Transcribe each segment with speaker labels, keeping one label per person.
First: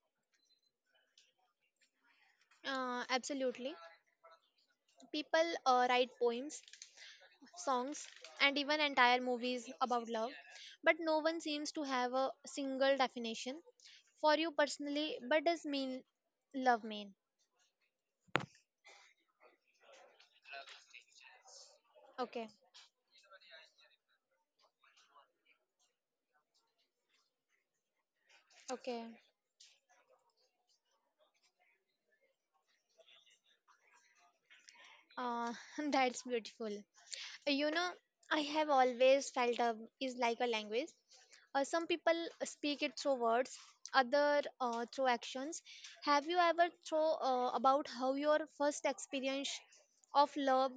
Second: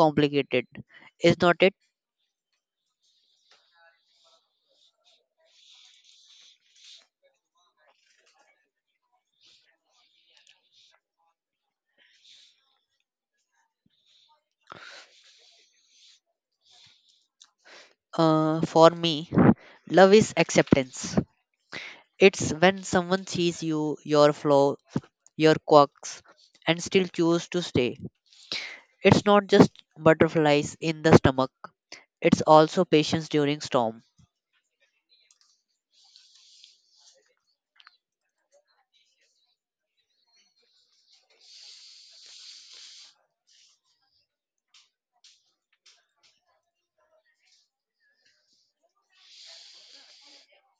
Speaker 1: complicated, is not it?
Speaker 2: Absolutely. People write poems, songs, and even entire movies about love, but no one seems to have a single definition. For you personally, what does mean love mean?
Speaker 1: For me, love is acceptance.
Speaker 2: Okay,
Speaker 1: It's when someone sees you, your flaw, your quirks, and still choose to stay.
Speaker 2: okay.
Speaker 1: It's not just butterflies in the stomach. It's also patience during storm.
Speaker 2: Uh, that's beautiful. You know, I have always felt a, is like a language. Some people speak it through words, other through actions. Have you ever thought about how your first experience of love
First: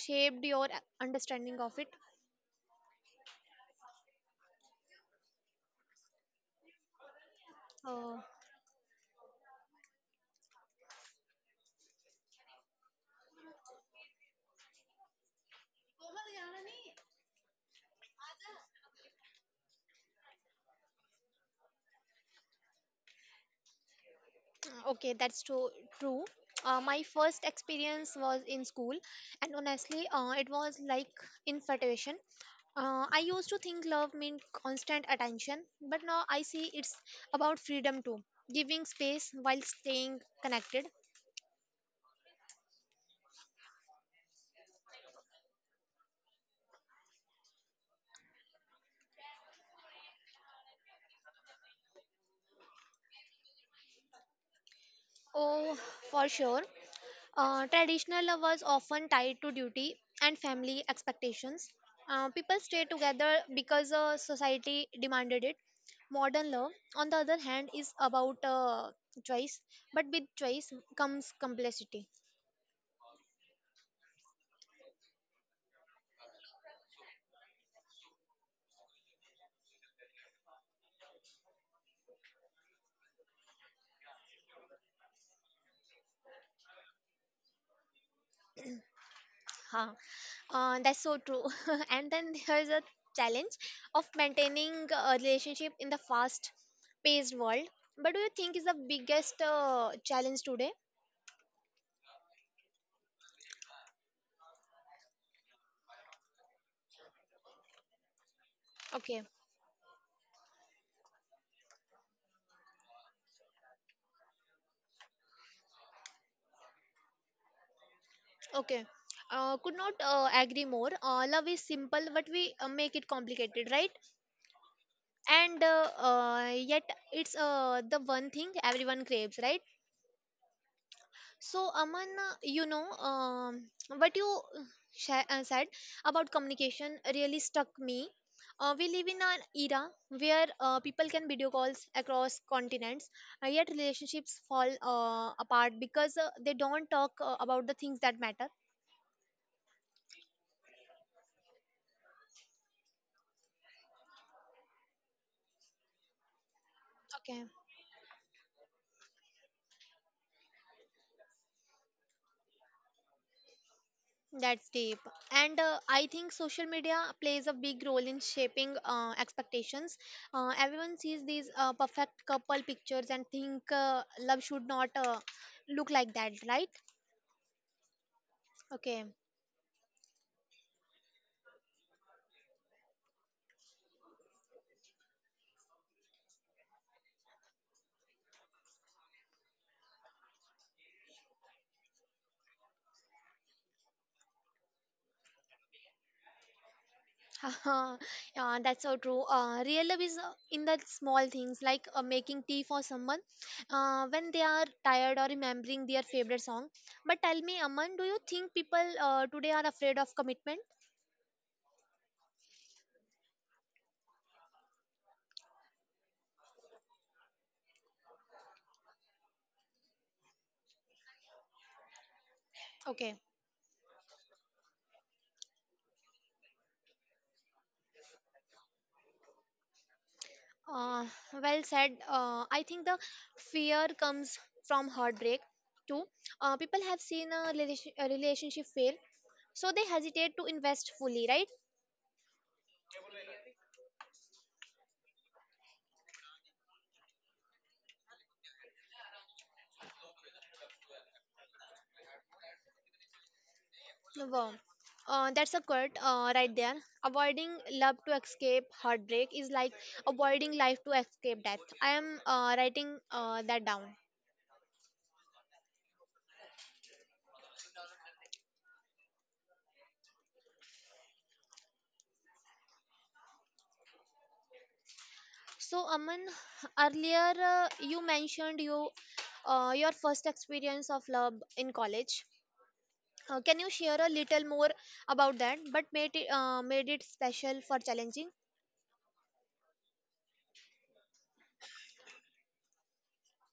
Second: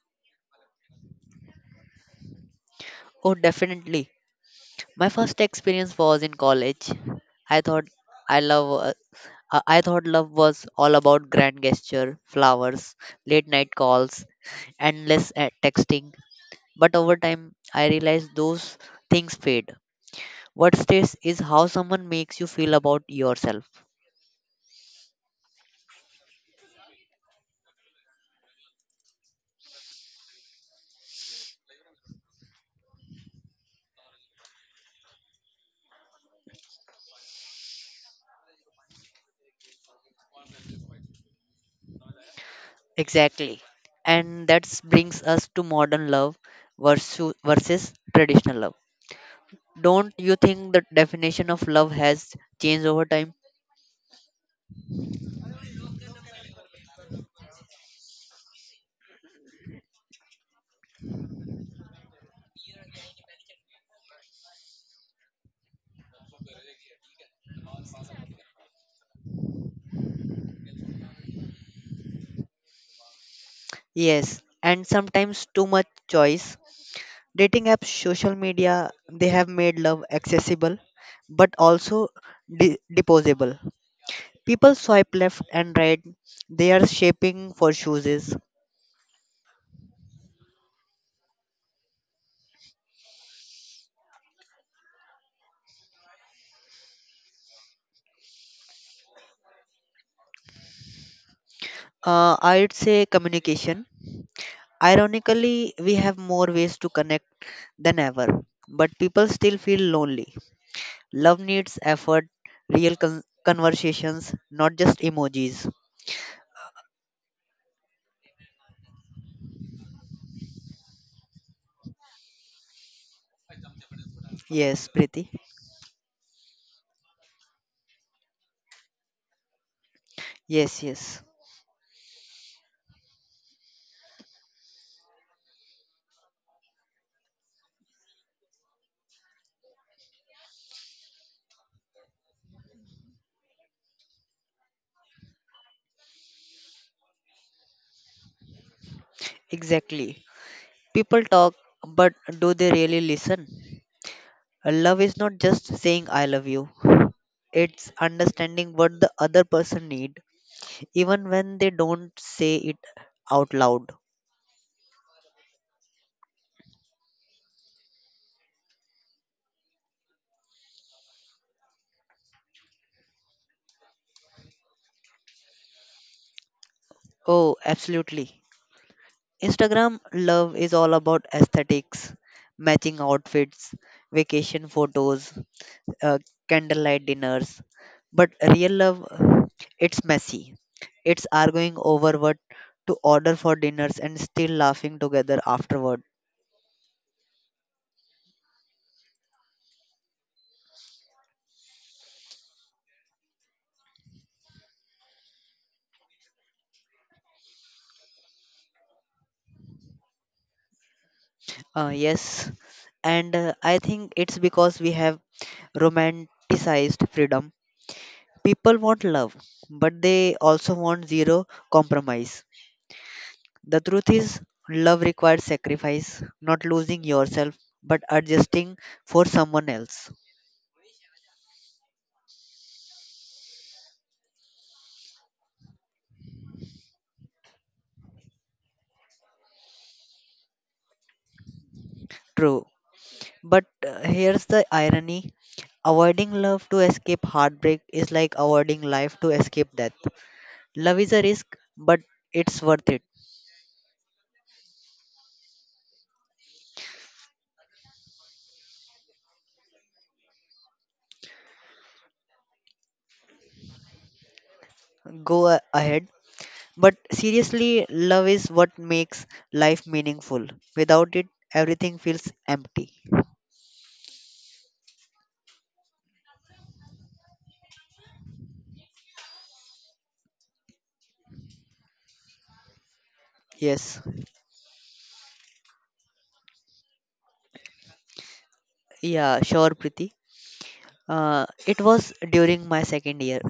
Speaker 2: shaped your understanding of it?
Speaker 1: Oh, definitely. My first experience was in college. I thought
Speaker 2: Uh,
Speaker 1: I love uh, I thought love was all about grand gesture, flowers, late night calls, endless texting. But over time, I realized those things fade. What stays is how someone makes you feel about yourself.
Speaker 2: okay, that's true. True. My first experience was in school, and honestly, it was like infatuation. I used to think love meant constant attention, but now I see it's about freedom too, giving space while staying connected.
Speaker 1: Exactly. And that brings us to modern love versus traditional love. Don't you think the definition of love has changed over time?
Speaker 2: Oh, for sure. Traditional love was often tied to duty and family expectations. People stay together because society demanded it. Modern love, on the other hand, is about choice, but with choice comes complexity.
Speaker 1: Yes, and sometimes too much choice. Dating apps, social media, they have made love accessible but also disposable. People swipe left and right, they are shaping for choices.
Speaker 2: Huh. That's so true. And then there's a challenge of maintaining a relationship in the fast paced world. But do you think is the biggest challenge today?
Speaker 1: I'd say communication. Ironically, we have more ways to connect than ever, but
Speaker 2: Okay.
Speaker 1: people still feel lonely. Love needs effort, real conversations, not just emojis.
Speaker 2: Okay. Could not agree more. Love is simple, but we make it complicated, right?
Speaker 1: Yes, Preeti.
Speaker 2: And yet, it's the one thing everyone craves, right?
Speaker 1: Yes, yes,
Speaker 2: So, Aman, what you uh, said about communication really stuck me. We live in an era where people can video calls across continents, yet relationships fall apart because they don't talk about the things that matter.
Speaker 1: exactly. People talk, but do they really listen? Love is not just saying I love you.
Speaker 2: Okay.
Speaker 1: It's understanding what the other person need even when they don't say it out loud.
Speaker 2: That's deep. And I think social media plays a big role in shaping expectations. Everyone sees these perfect couple pictures and think love should not look like that, right?
Speaker 1: Oh, absolutely.
Speaker 2: Okay.
Speaker 1: Instagram love is all about aesthetics, matching outfits, vacation photos, uh, candlelight dinners. But real love, it's messy. It's arguing over what to order for dinners and still laughing together afterward.
Speaker 2: Yeah, that's so true. Real love is in the small things like making tea for someone when they are tired or remembering their favorite song. But tell me, Aman, do you think people today are afraid of commitment?
Speaker 1: Yes, and I think it's because we have romanticized freedom. People want love, but they also want zero compromise.
Speaker 2: Okay.
Speaker 1: The truth is, love requires sacrifice, not losing yourself, but adjusting for someone else.
Speaker 2: Uh, well said. I think the fear comes from heartbreak too. People have seen a relationship fail, so they hesitate to invest fully, right?
Speaker 1: True. But here's the irony, avoiding love to escape heartbreak is like avoiding life to escape death. Love is a risk, but it's worth it.
Speaker 2: Wow. That's a quote right there. Avoiding love to escape heartbreak is like avoiding life to escape death. I am writing that down.
Speaker 1: Go ahead. But seriously, love is what makes life meaningful. Without it, everything feels empty.
Speaker 2: So, Aman, earlier you mentioned you your first experience of love in college. Can you share
Speaker 1: Yes.
Speaker 2: a little more about that? But made it special for challenging.
Speaker 1: Yeah, sure, Priti. It was during my second year.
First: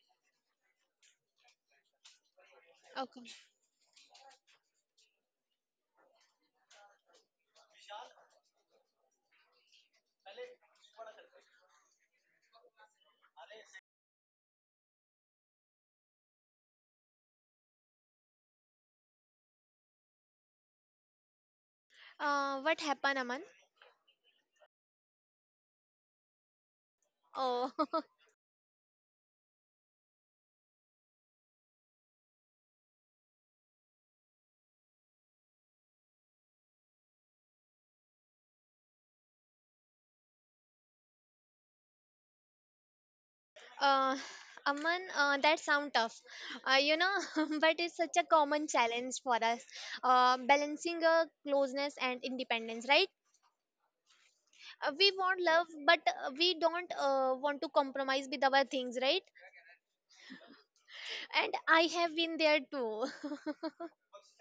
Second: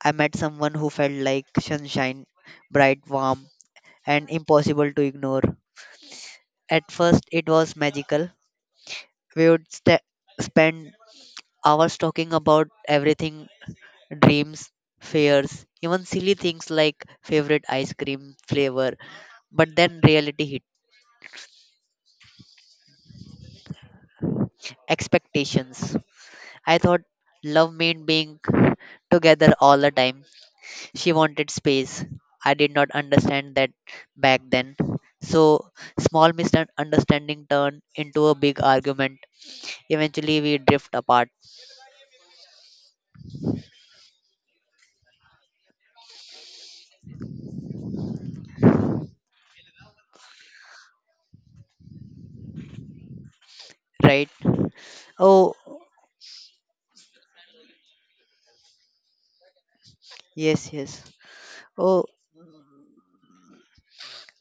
Speaker 1: I met someone who felt like sunshine, bright,
Speaker 2: Okay.
Speaker 1: warm, and impossible to ignore. At first, it was magical. We would sta spend hours talking about everything, dreams, fears, even silly things like favorite ice cream flavor. But then reality hit
Speaker 2: What happened, Aman?
Speaker 1: expectations. I thought
Speaker 2: Oh,
Speaker 1: love meant being together all the time. She wanted space. I did not understand that back then. So, small misunderstanding turned into a big argument. Eventually, we drift apart,
Speaker 2: uh, Aman, that sound tough, you know, but it's such a common challenge for us, balancing a closeness and independence, right?
Speaker 1: right?
Speaker 2: We want
Speaker 1: Oh,
Speaker 2: love, but we don't want to compromise with our things, right?
Speaker 1: yes, yes.
Speaker 2: And I
Speaker 1: Oh,
Speaker 2: have been there too.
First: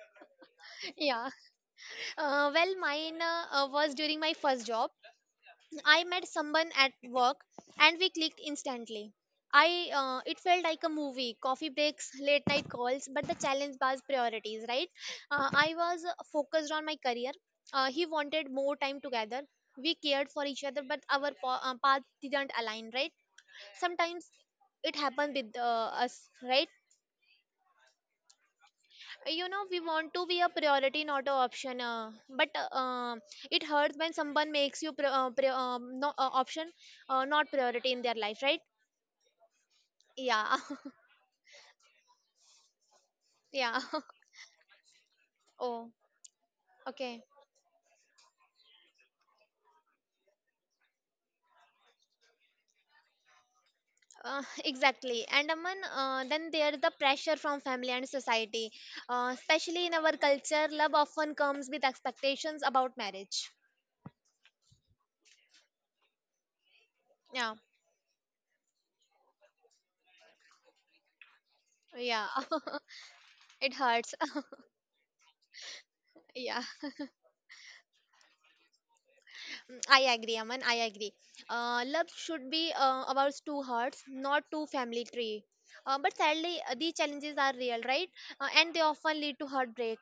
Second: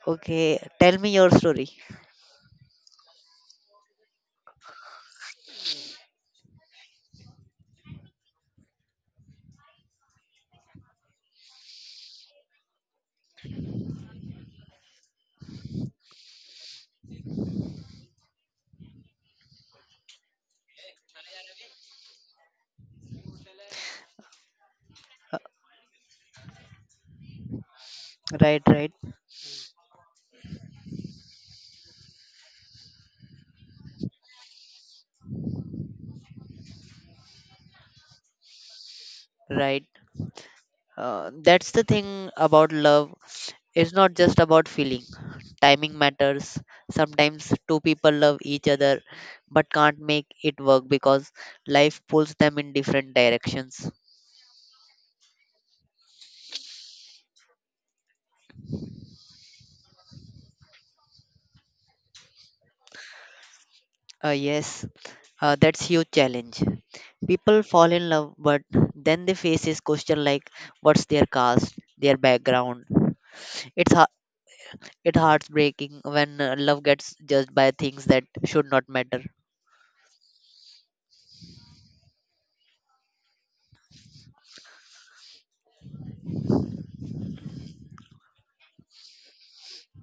Speaker 1: okay. Tell me
Speaker 2: Yeah.
Speaker 1: your story.
Speaker 2: Mine was during my first job. I met someone at work and we clicked instantly. I It felt like a movie, coffee breaks, late night calls, but the challenge was priorities, right? I was focused on my career. He wanted more time together. We cared for each other, but our paths didn't align, right? Sometimes it happens with us, right?
Speaker 1: Right, right,
Speaker 2: You know, we want to be a priority, not a option, but it hurts when someone makes you option, not priority in their life, right?
Speaker 1: right.
Speaker 2: Yeah.
Speaker 1: That's the thing about love.
Speaker 2: Yeah.
Speaker 1: It's not just about feeling,
Speaker 2: Oh,
Speaker 1: timing matters.
Speaker 2: okay.
Speaker 1: Sometimes two people love each other but can't make it work because life pulls them in different directions.
Speaker 2: Exactly, and Aman, then there's the pressure from family and society, especially in our culture. Love often comes with expectations about marriage.
Speaker 1: Yes, that's huge challenge.
Speaker 2: Yeah.
Speaker 1: People fall in love, but then they face this question like, what's their caste, their
Speaker 2: Yeah.
Speaker 1: background?
Speaker 2: It
Speaker 1: It's ha-
Speaker 2: hurts.
Speaker 1: it heartbreaking when
Speaker 2: Yeah,
Speaker 1: love gets judged by things that should not matter.
Speaker 2: I agree, Aman. I agree. Love should be about two hearts, not two family tree. But sadly, these challenges are real, right? And they often lead to heartbreak.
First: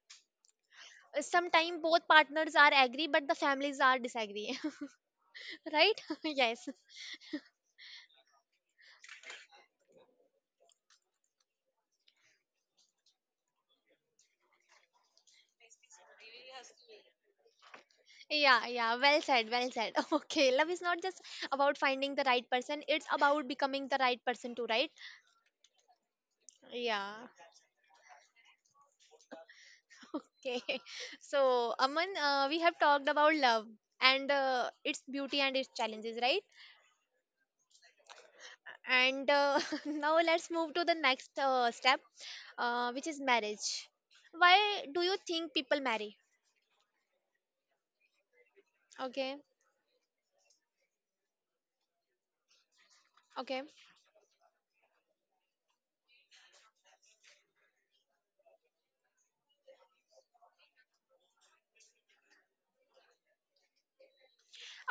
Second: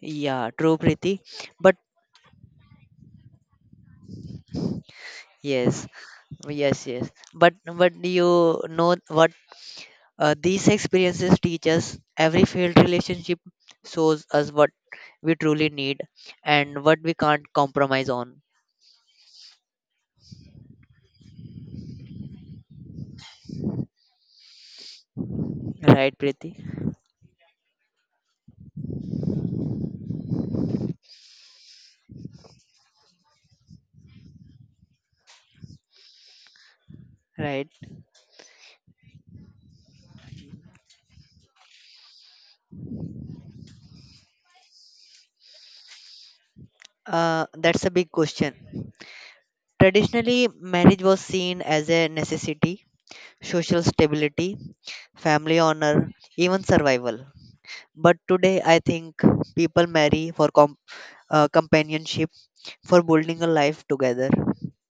Speaker 1: Yeah, true, Preeti. But
Speaker 2: Sometimes both partners are agree, but the families are disagree.
Speaker 1: yes,
Speaker 2: Right? Yes.
Speaker 1: yes, yes. But you know what? These experiences teach us, every failed relationship shows us what we truly need and what we can't compromise on.
Speaker 2: Yeah, yeah. Well said. Well said. Okay, love is not just about finding the right person; it's about becoming the right person too, right?
Speaker 1: Right, Preeti?
Speaker 2: Yeah. Okay. So, Aman, we have talked about love and its beauty and its challenges, right?
Speaker 1: Right.
Speaker 2: And now let's move to the next step, which is marriage. Why do you think people marry?
Speaker 1: That's a big question.
Speaker 2: Okay.
Speaker 1: Traditionally, marriage was seen as a necessity,
Speaker 2: Okay.
Speaker 1: social stability, family honor, even survival. But today, I think people marry for companionship, for building a life together.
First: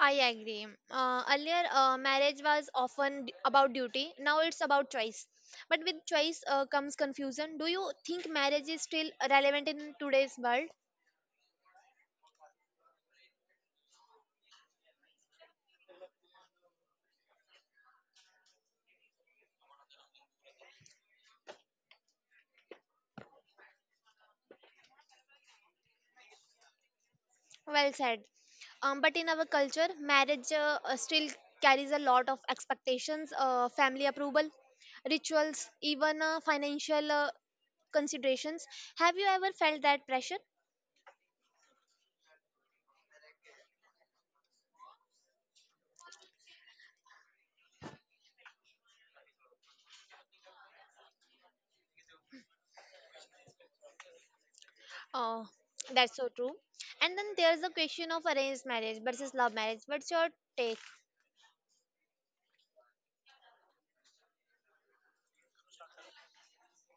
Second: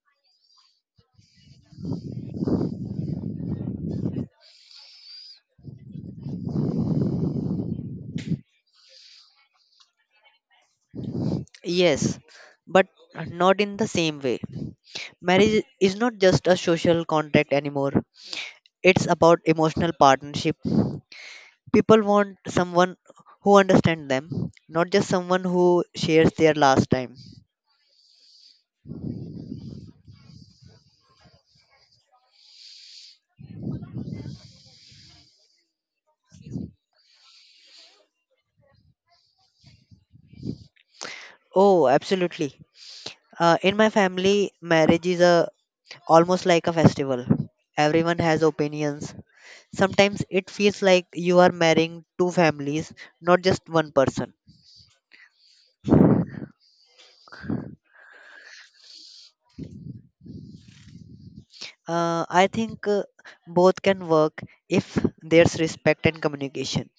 Speaker 2: I agree. Earlier, marriage was often about duty, now it's about choice, but with choice comes confusion. Do you think marriage is still relevant in today's world?
Speaker 1: Yes, but not in the same way. Marriage is not just a social contract anymore, it's about emotional partnership. People want someone who understands them, not just someone who shares their last time.
Speaker 2: Well said. But in our culture, marriage still carries a lot of expectations, family approval, rituals, even financial considerations. Have you ever felt that pressure?
Speaker 1: Oh, absolutely. In my family, marriage is a almost like a festival. Everyone has opinions. Sometimes it feels like you are marrying two families, not just one person.
Speaker 2: Oh, that's so true. And then there's the question of arranged marriage versus love marriage. What's your take?
Speaker 1: I think both can work if there's respect and communication.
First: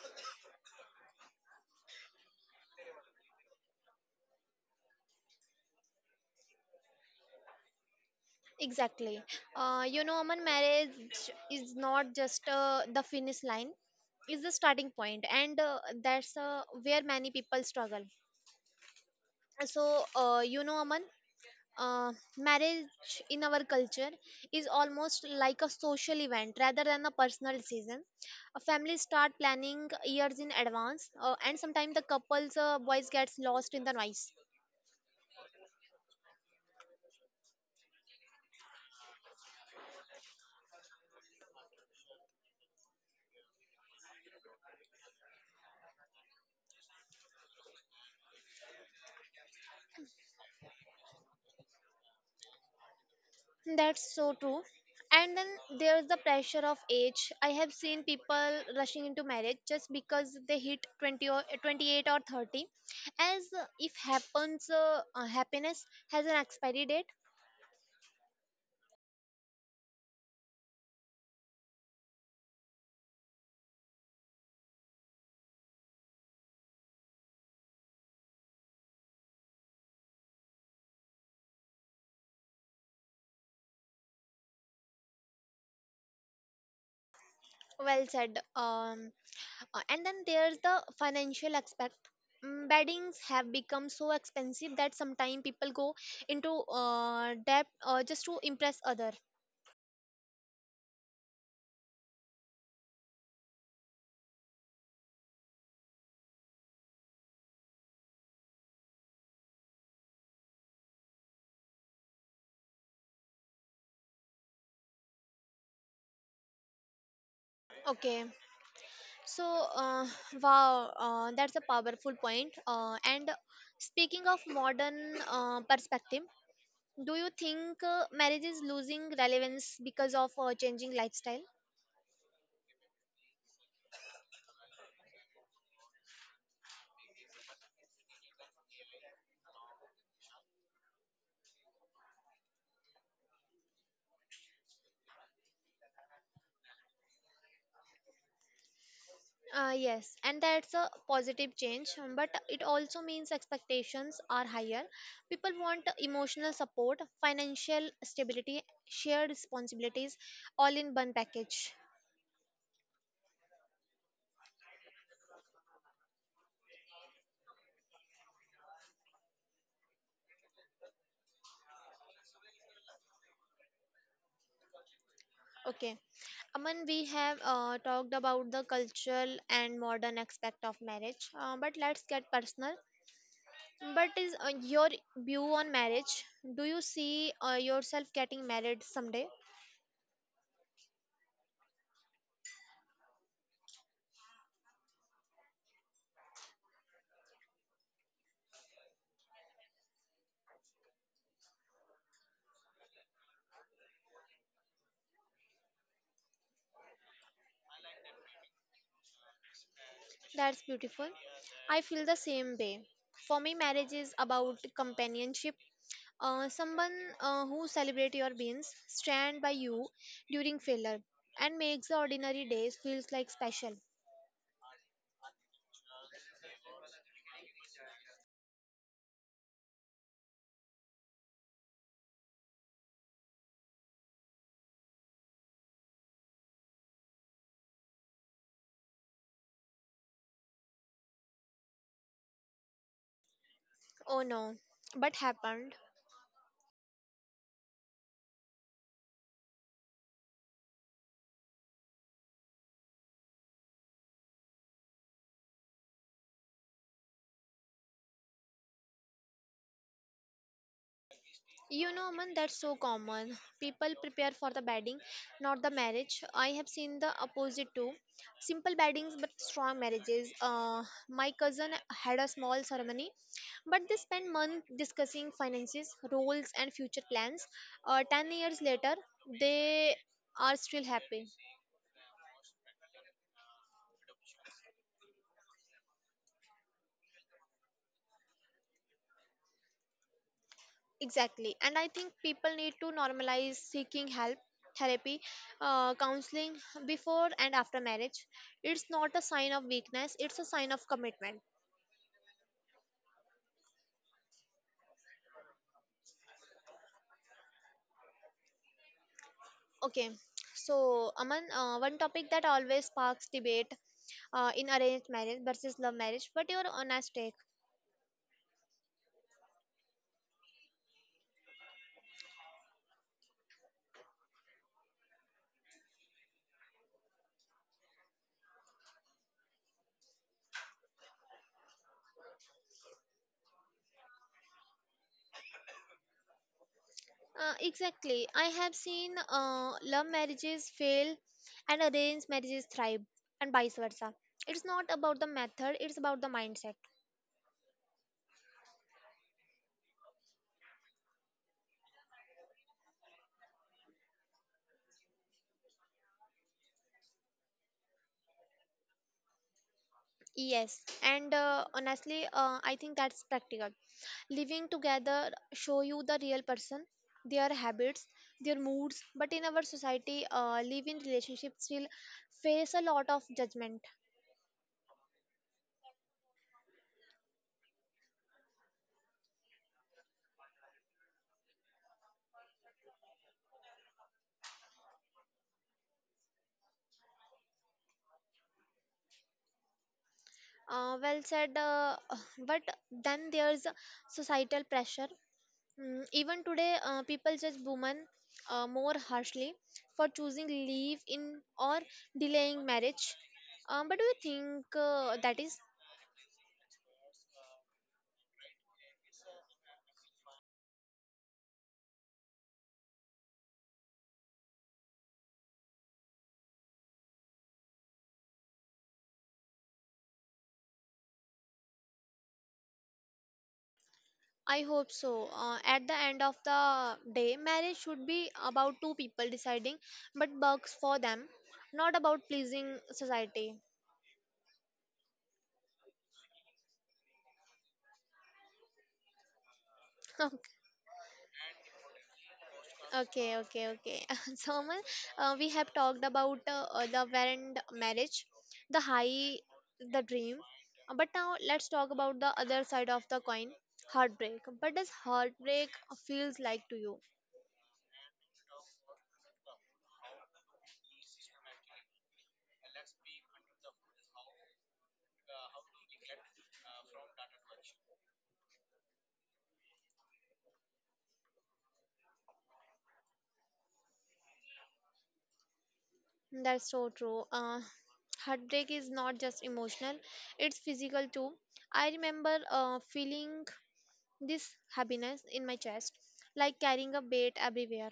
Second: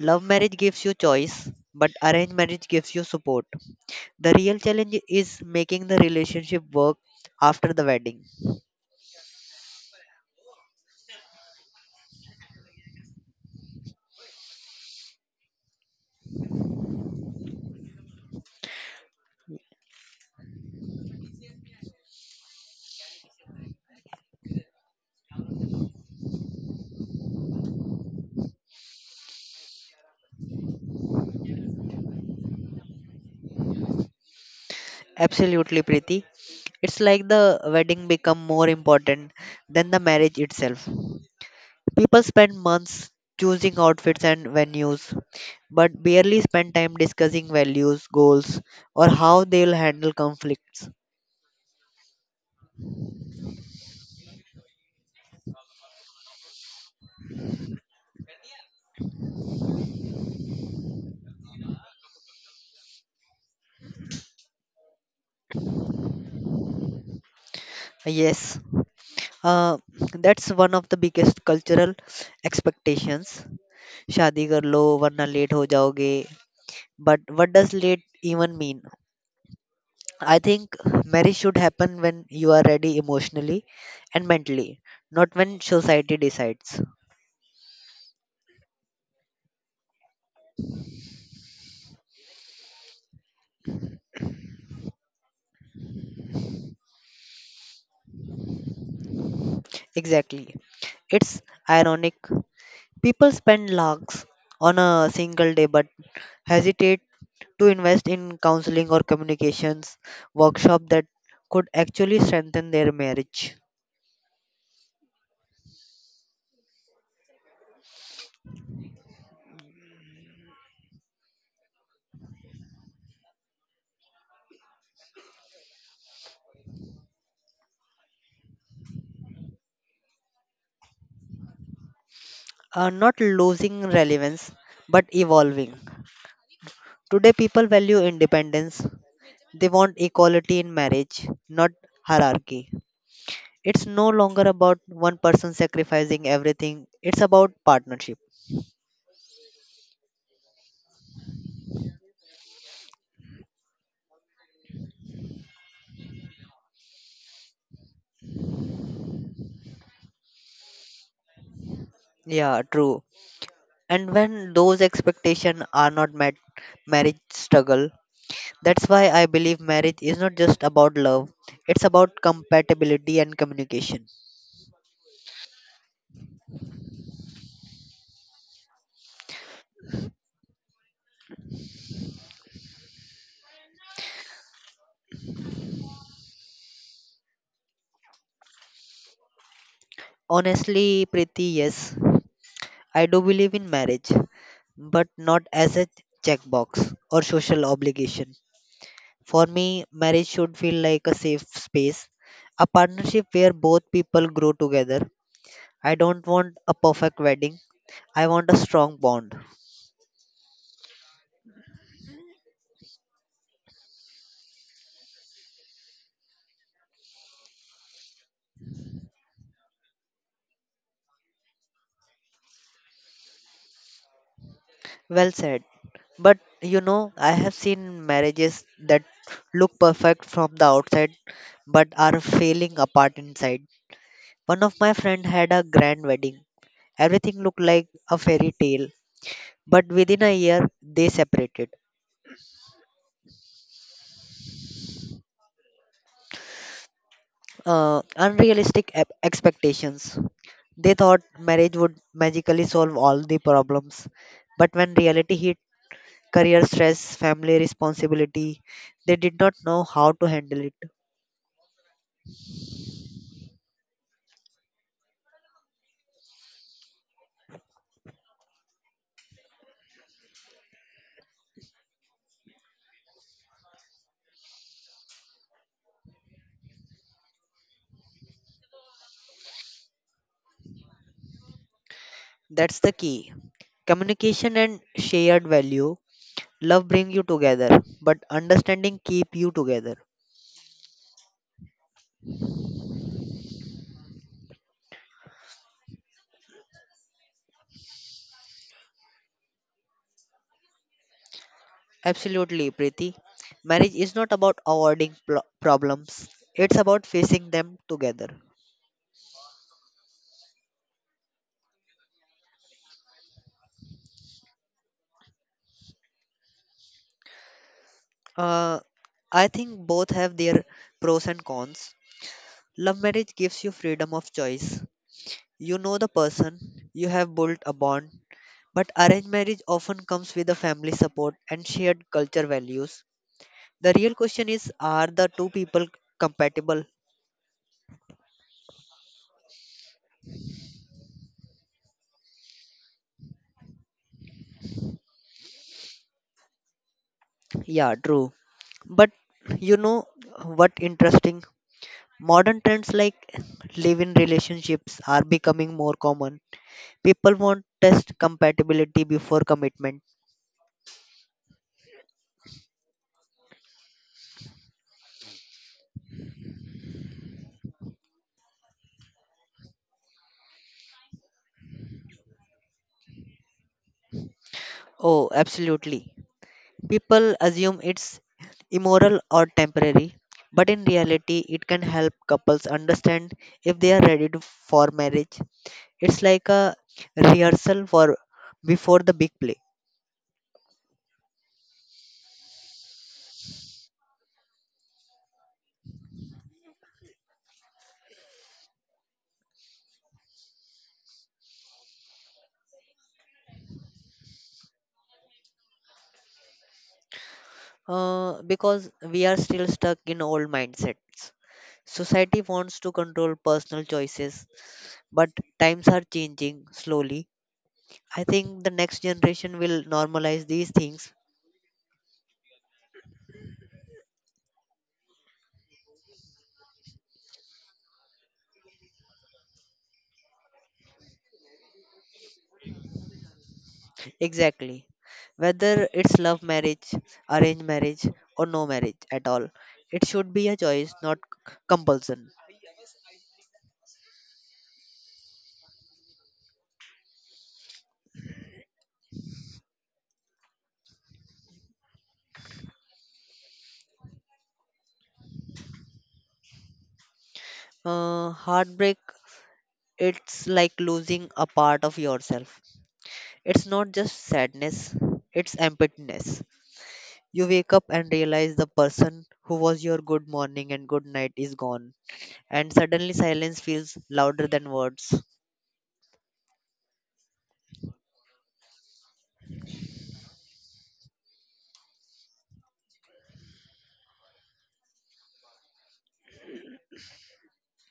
Speaker 1: Love marriage gives you choice, but arranged marriage gives you support. The real challenge is making the relationship work after the wedding.
Speaker 2: Exactly. You know, Aman, marriage is not just the finish line, it's the starting point, and that's where many people struggle. So, you know, Aman, uh, marriage in our culture is almost like a social event rather than a personal decision. Families start planning years in advance, and sometimes the couple's voice gets lost in the noise.
Speaker 1: Absolutely, Preeti. It's like the wedding become more important than the marriage itself. People spend months choosing outfits and venues, but barely spend time discussing values, goals, or how they'll handle conflicts.
Speaker 2: That's so true. And then there's the pressure of age. I have seen people rushing into marriage just because they hit 20 or 28 or 30, as if happens happiness has an expiry date.
Speaker 1: Yes, uh, that's one of the biggest cultural expectations. शादी कर लो वरना late हो जाओगे. But what does late even mean? I think marriage should happen when you are ready emotionally and mentally, not when society decides.
Speaker 2: Well said. Um, And then there's the financial aspect. Mm, beddings have become so expensive that sometimes people go into debt just to impress other.
Speaker 1: Exactly. It's ironic, people spend lakhs on a single day but hesitate to invest in counseling or communications workshop that could actually strengthen their marriage.
Speaker 2: Okay, so, uh, wow, that's a powerful point. And speaking of modern perspective, do you think marriage is losing relevance because of changing lifestyle?
Speaker 1: Not losing relevance but evolving. Today, people value independence. They want equality in marriage, not hierarchy. It's no longer about one person sacrificing everything, it's about partnership.
Speaker 2: Yes, and that's a positive change, but it also means expectations are higher. People want emotional support, financial stability, shared responsibilities, all in one package.
Speaker 1: Yeah, true. And when those expectations are not met, marriage struggle. That's why I believe marriage is not just about love, it's about compatibility and communication.
Speaker 2: Okay, Aman, we have talked about the cultural and modern aspect of marriage, but let's get personal. But is your view on marriage? Do you see yourself getting married someday?
Speaker 1: Honestly, Preeti, yes, I do believe in marriage, but not as a checkbox or social obligation. For me, marriage should feel like a safe space, a partnership where both people grow together. I don't want a perfect wedding, I want a strong bond.
Speaker 2: That's beautiful. I feel the same way. For me, marriage is about companionship. Someone who celebrates your wins, stand by you during failure, and makes the ordinary days feels like special.
Speaker 1: Well said. But you know, I have seen marriages that look perfect from the outside but are falling apart inside. One of my friend had a grand wedding. Everything looked like a fairy tale, but within a year they separated.
Speaker 2: Oh no, but happened.
Speaker 1: Unrealistic expectations. They thought marriage would magically solve all the problems. But when reality hit, career stress, family responsibility, they did not know how to handle it.
Speaker 2: You know, man, that's so common. People prepare for the wedding, not the marriage. I have seen the opposite too. Simple weddings but strong marriages. My cousin had a small ceremony. But they spend months discussing finances, roles, and future plans. 10 years later, they are still happy.
Speaker 1: That's the key. Communication and shared value. Love bring you together, but understanding keep you together.
Speaker 2: Exactly. And I think people need to normalize seeking help, therapy, counseling before and after marriage. It's not a sign of weakness, it's a sign of commitment.
Speaker 1: Absolutely, Preeti. Marriage is not about avoiding problems. It's about facing them together.
Speaker 2: Okay. So, Aman, one topic that always sparks debate, in arranged marriage versus love marriage. What your honest take?
Speaker 1: Uh, I think both have their pros and cons. Love marriage gives you freedom of choice. You know the person, you have built a bond, but arranged marriage often comes with a family support and shared culture values. The real question is, are the two people compatible?
Speaker 2: Exactly. I have seen love marriages fail and arranged marriages thrive, and vice versa. It's not about the method, it's about the mindset.
Speaker 1: Yeah, true. But you know what interesting? Modern trends like live in relationships are becoming more common. People want test compatibility before commitment.
Speaker 2: Yes, and honestly, I think that's practical. Living together show you the real person, their habits, their moods. But in our society, live-in relationships will face a lot of judgment.
Speaker 1: Oh, absolutely. People assume it's immoral or temporary, but in reality, it can help couples understand if they are ready to, for marriage. It's like a rehearsal for before the big play.
Speaker 2: Well said. But then there's societal pressure. Mm, even today, people judge women more harshly for choosing leave in or delaying marriage. But do you think that is?
Speaker 1: Because we are still stuck in old mindsets. Society wants to control personal choices, but times are changing slowly. I think the next generation will normalize these things.
Speaker 2: I hope so. At the end of the day, marriage should be about two people deciding what works for them, not about pleasing society.
Speaker 1: Exactly. Whether it's love marriage, arranged marriage, or no marriage at all, it should be a choice, not compulsion.
Speaker 2: Okay, okay, okay. So, Aman, we have talked about love and marriage, the high, the dream. But now let's talk about the other side of the coin, heartbreak. But does heartbreak feels like to you?
Speaker 1: Heartbreak, it's like losing a part of yourself. It's not just sadness, it's emptiness. You wake up and realize the person who was your good morning and good night is gone, and suddenly silence feels louder than words.
Speaker 2: That's so true. Heartbreak is not just emotional, it's physical too. I remember feeling this happiness in my chest, like carrying a weight everywhere.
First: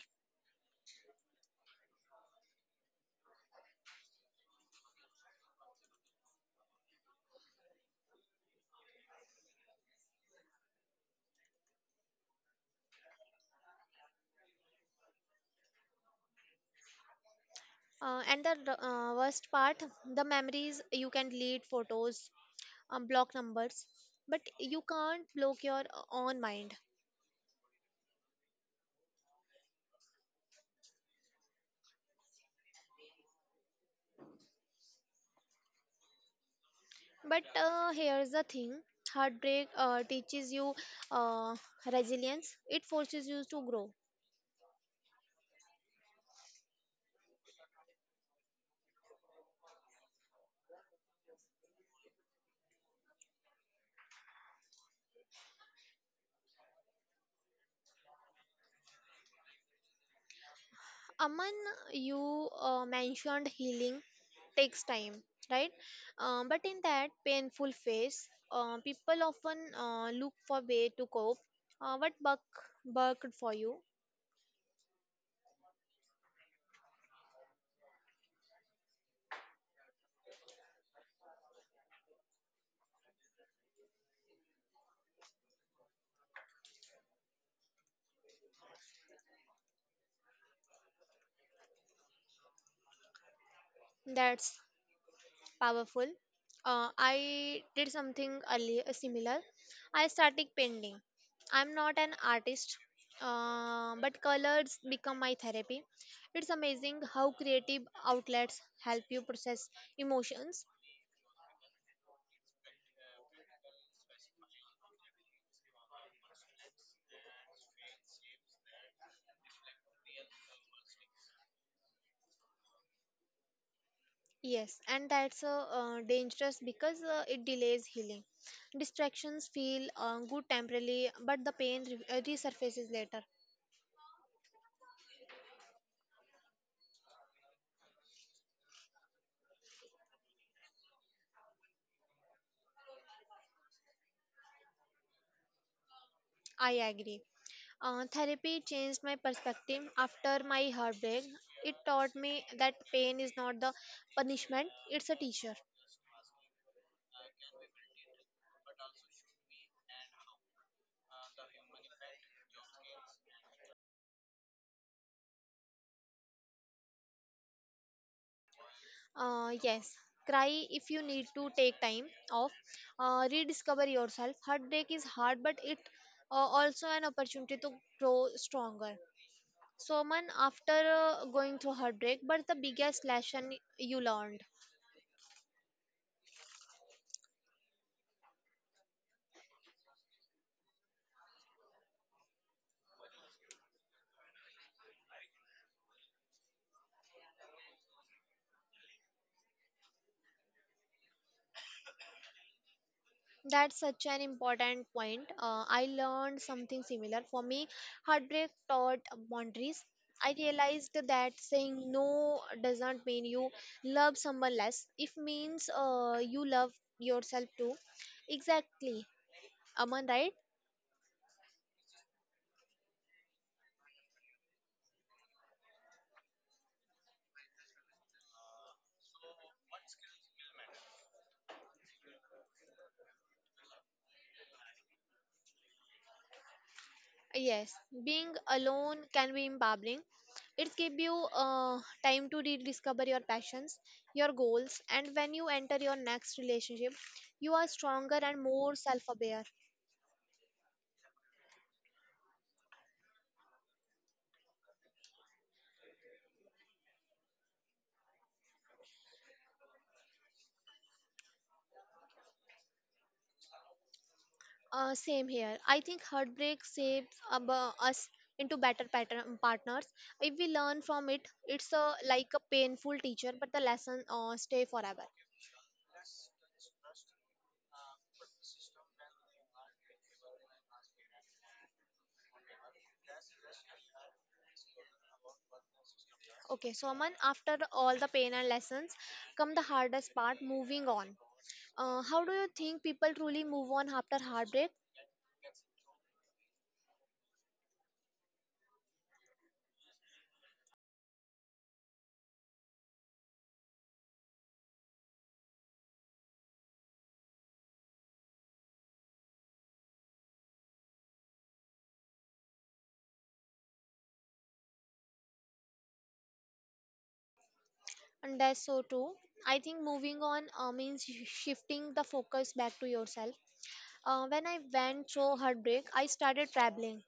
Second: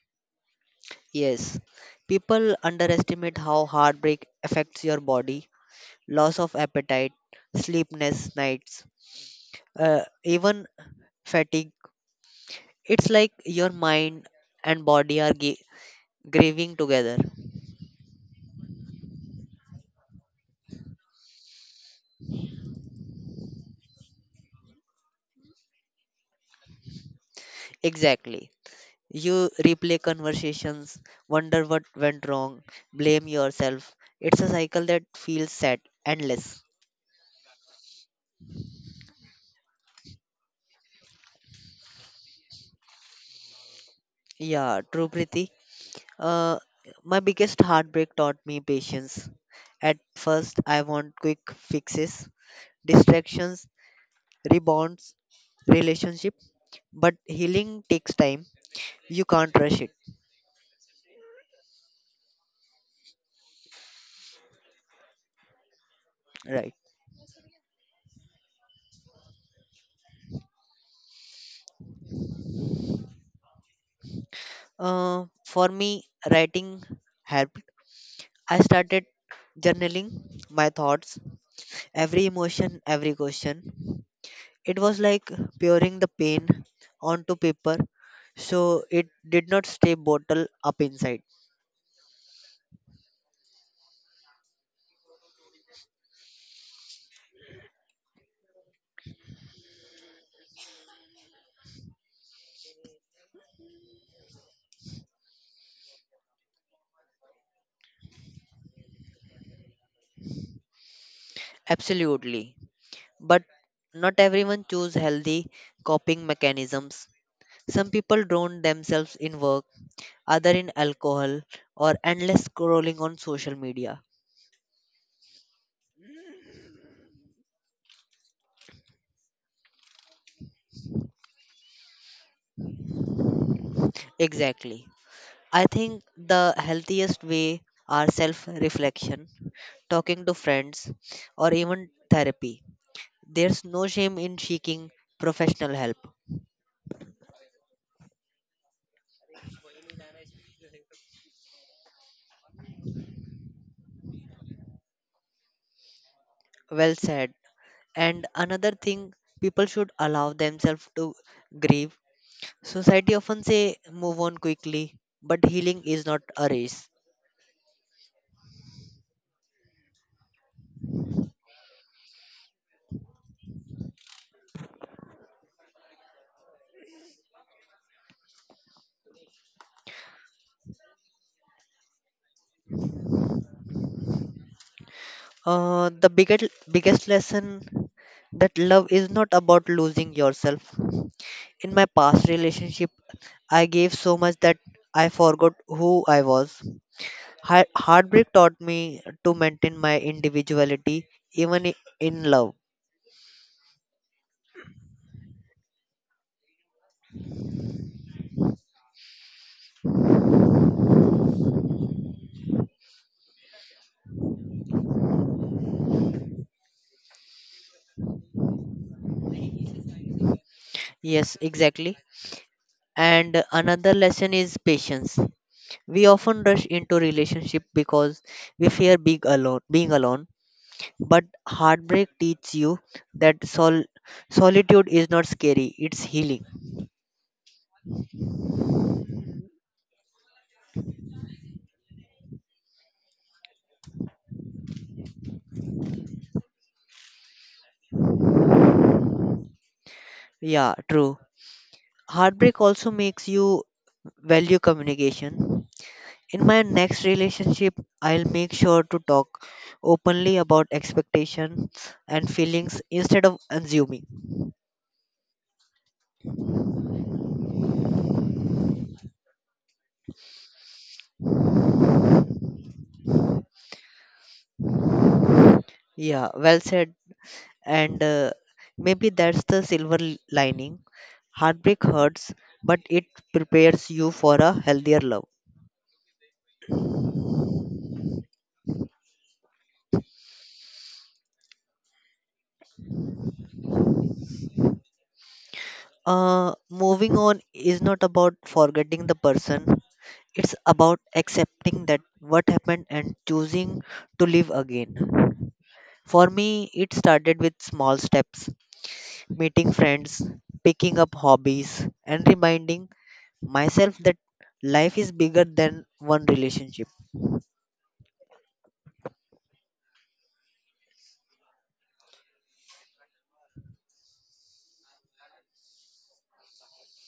Speaker 1: Yes, people underestimate how heartbreak affects your body, loss of appetite, sleepless nights, even fatigue. It's like your mind and body are grieving together.
Speaker 2: And the worst part, the memories you can delete photos, block numbers, but you can't block your own mind.
Speaker 1: Exactly. You replay conversations, wonder what went wrong, blame yourself. It's a cycle that feels sad, endless.
Speaker 2: But here's the thing, heartbreak teaches you uh, resilience, it forces you to grow.
Speaker 1: Yeah, true, Preeti. Uh, my biggest heartbreak taught me patience. At first, I want quick fixes, distractions, rebounds, relationship, but healing takes time. You can't rush it,
Speaker 2: Aman, you mentioned healing takes time, right? But
Speaker 1: right?
Speaker 2: in that painful phase, people often look for way to cope. What Buck worked for you?
Speaker 1: For me, writing helped. I started journaling my thoughts, every emotion, every question. It was like pouring the pain onto paper so it did not stay bottled up inside.
Speaker 2: That's powerful. I did something earlier similar. I started painting. I'm not an artist, but colors become my therapy. It's amazing how creative outlets help you process emotions.
Speaker 1: Absolutely. But not everyone choose healthy coping mechanisms. Some people drown themselves in work, other in alcohol, or endless scrolling on social media.
Speaker 2: Yes, and that's dangerous because it delays healing. Distractions feel good temporarily, but the pain resurfaces later.
Speaker 1: Exactly. I think the healthiest way are self reflection, talking to friends, or even therapy. There's no shame in seeking professional help.
Speaker 2: I agree. Therapy changed my perspective after my heartbreak. It taught me that pain is not the punishment, it's a teacher.
Speaker 1: Well said. And another thing, people should allow themselves to grieve. Society often say move on quickly, but healing is not a race.
Speaker 2: Yes, cry if you need to take time off. Rediscover yourself. Heartbreak is hard, but it also an opportunity to grow stronger. So, man, after going through heartbreak, but the biggest lesson you learned.
Speaker 1: The biggest lesson, that love is not about losing yourself. In my past relationship, I gave so much that I forgot who I was. Heartbreak taught me to maintain my individuality even in love.
Speaker 2: That's such an important point. I learned something similar. For me, heartbreak taught boundaries. I realized that saying no doesn't mean you love someone less. It means you love yourself too. Exactly. Aman, right?
Speaker 1: Yes, exactly. And another lesson is patience. We often rush into relationship because we fear being alone. But heartbreak teaches you that solitude is not scary, it's healing.
Speaker 2: Yes. Being alone can be empowering. It gives you time to rediscover your passions, your goals, and when you enter your next relationship, you are stronger and more self aware.
Speaker 1: Yeah, true. Heartbreak also makes you value communication. In my next relationship, I'll make sure to talk openly about expectations and feelings instead of assuming.
Speaker 2: Same here. I think heartbreak shapes us into better pattern partners. If we learn from it, it's a, like a painful teacher, but the lesson stay forever.
Speaker 1: Yeah, well said. And maybe that's the silver lining. Heartbreak hurts, but it prepares you for a healthier love.
Speaker 2: Okay, so Aman, after all the pain and lessons, come the hardest part, moving on. How do you think people truly move on after heartbreak?
Speaker 1: Moving on is not about forgetting the person. It's about accepting that what happened and choosing to live again. For me, it started with small steps, meeting friends, picking up hobbies, and reminding myself that life is bigger than one relationship.
Speaker 2: And that's so too. I think moving on means shifting the focus back to yourself. When I went through heartbreak, I started traveling.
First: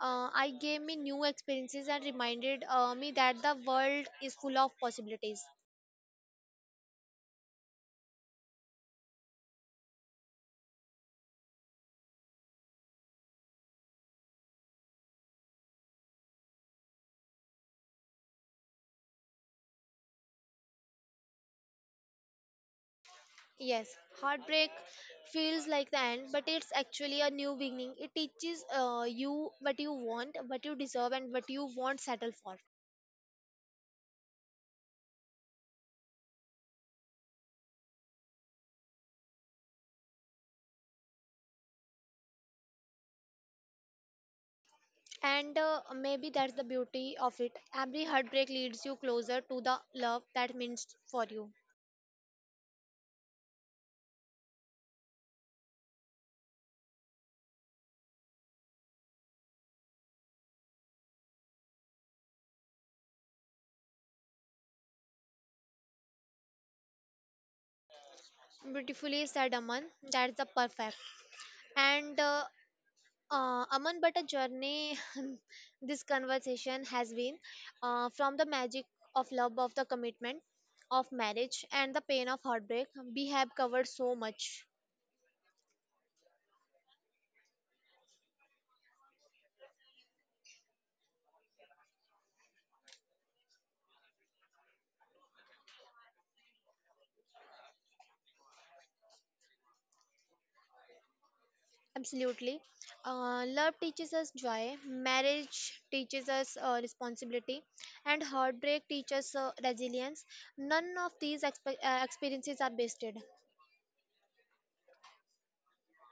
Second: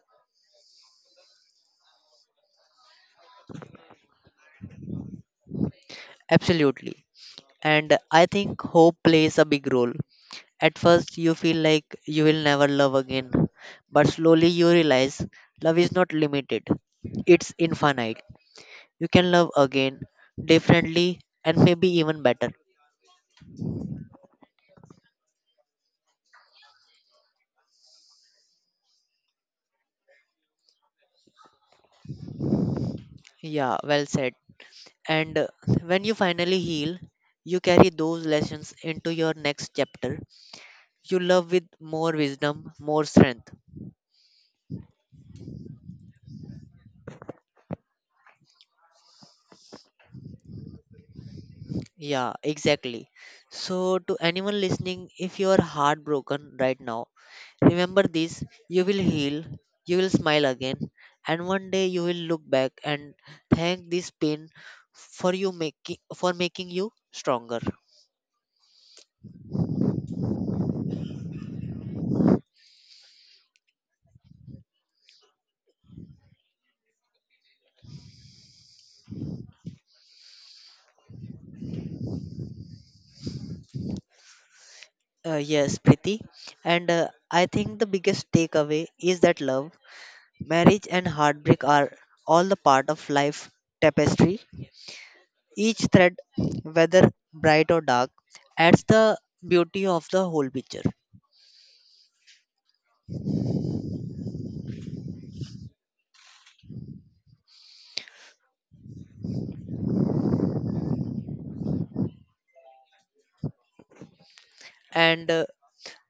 Speaker 2: I gave me new experiences and reminded me that the world is full of possibilities.
Speaker 1: Absolutely. And I think hope plays a big role. At first, you feel like you will never love again, but slowly you realize love is not limited, it's infinite. You can love again, differently, and maybe even better.
Speaker 2: Yes, heartbreak feels like the end, but it's actually a new beginning. It teaches you what you want, what you deserve, and what you won't settle for.
Speaker 1: Yeah, well said. And when you finally heal, you carry those lessons into your next chapter. You love with more wisdom, more strength.
Speaker 2: And maybe that's the beauty of it. Every heartbreak leads you closer to the love that means for you.
Speaker 1: Yeah, exactly. So, to anyone listening, if you are heartbroken right now, remember this, you will heal, you will smile again, and one day you will look back and thank this pain for making you stronger.
Speaker 2: Beautifully said, Aman. That's the perfect. And Aman, but a journey this conversation has been from the magic of love, of the commitment, of marriage, and the pain of heartbreak. We have covered so much.
Speaker 1: Yes, Priti. And I think the biggest takeaway is that love, marriage, and heartbreak are all the part of life tapestry. Each thread, whether bright or dark, adds the beauty of the whole picture.
Speaker 2: Absolutely. Love teaches us joy, marriage teaches us responsibility, and heartbreak teaches resilience. None of these experiences are wasted.
Speaker 1: And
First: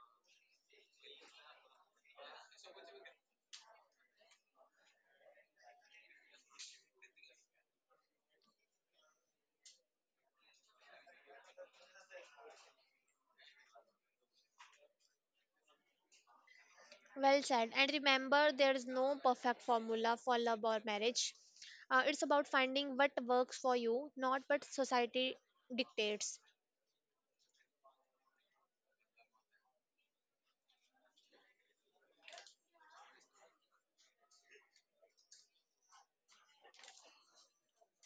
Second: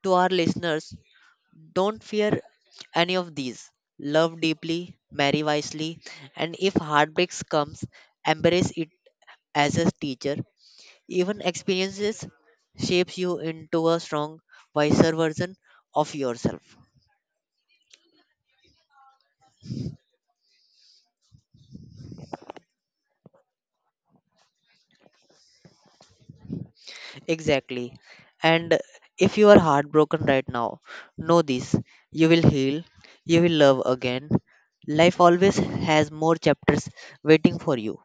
Speaker 1: to our listeners, don't fear any of these. Love deeply, marry wisely, and if heartbreaks comes, embrace it as a teacher. Even experiences shapes you into a strong, wiser version of yourself.
Speaker 2: Well said. And remember, there's no perfect formula for love or marriage. It's about finding what works for you, not what society dictates.
Speaker 1: Exactly. And if you are heartbroken right now, know this, you will heal, you will love again. Life always has more chapters waiting for you.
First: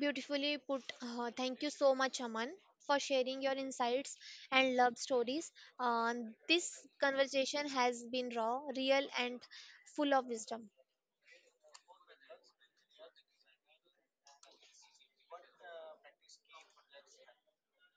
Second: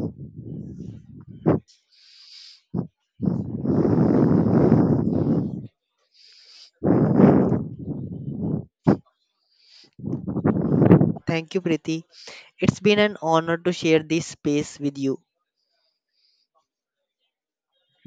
Speaker 2: Beautifully put. Thank you so much, Aman, for sharing your insights and love stories. Uh, this conversation has been raw, real, and full of wisdom.
Speaker 1: Thank you, Preeti. It's been an honor to share this space with you.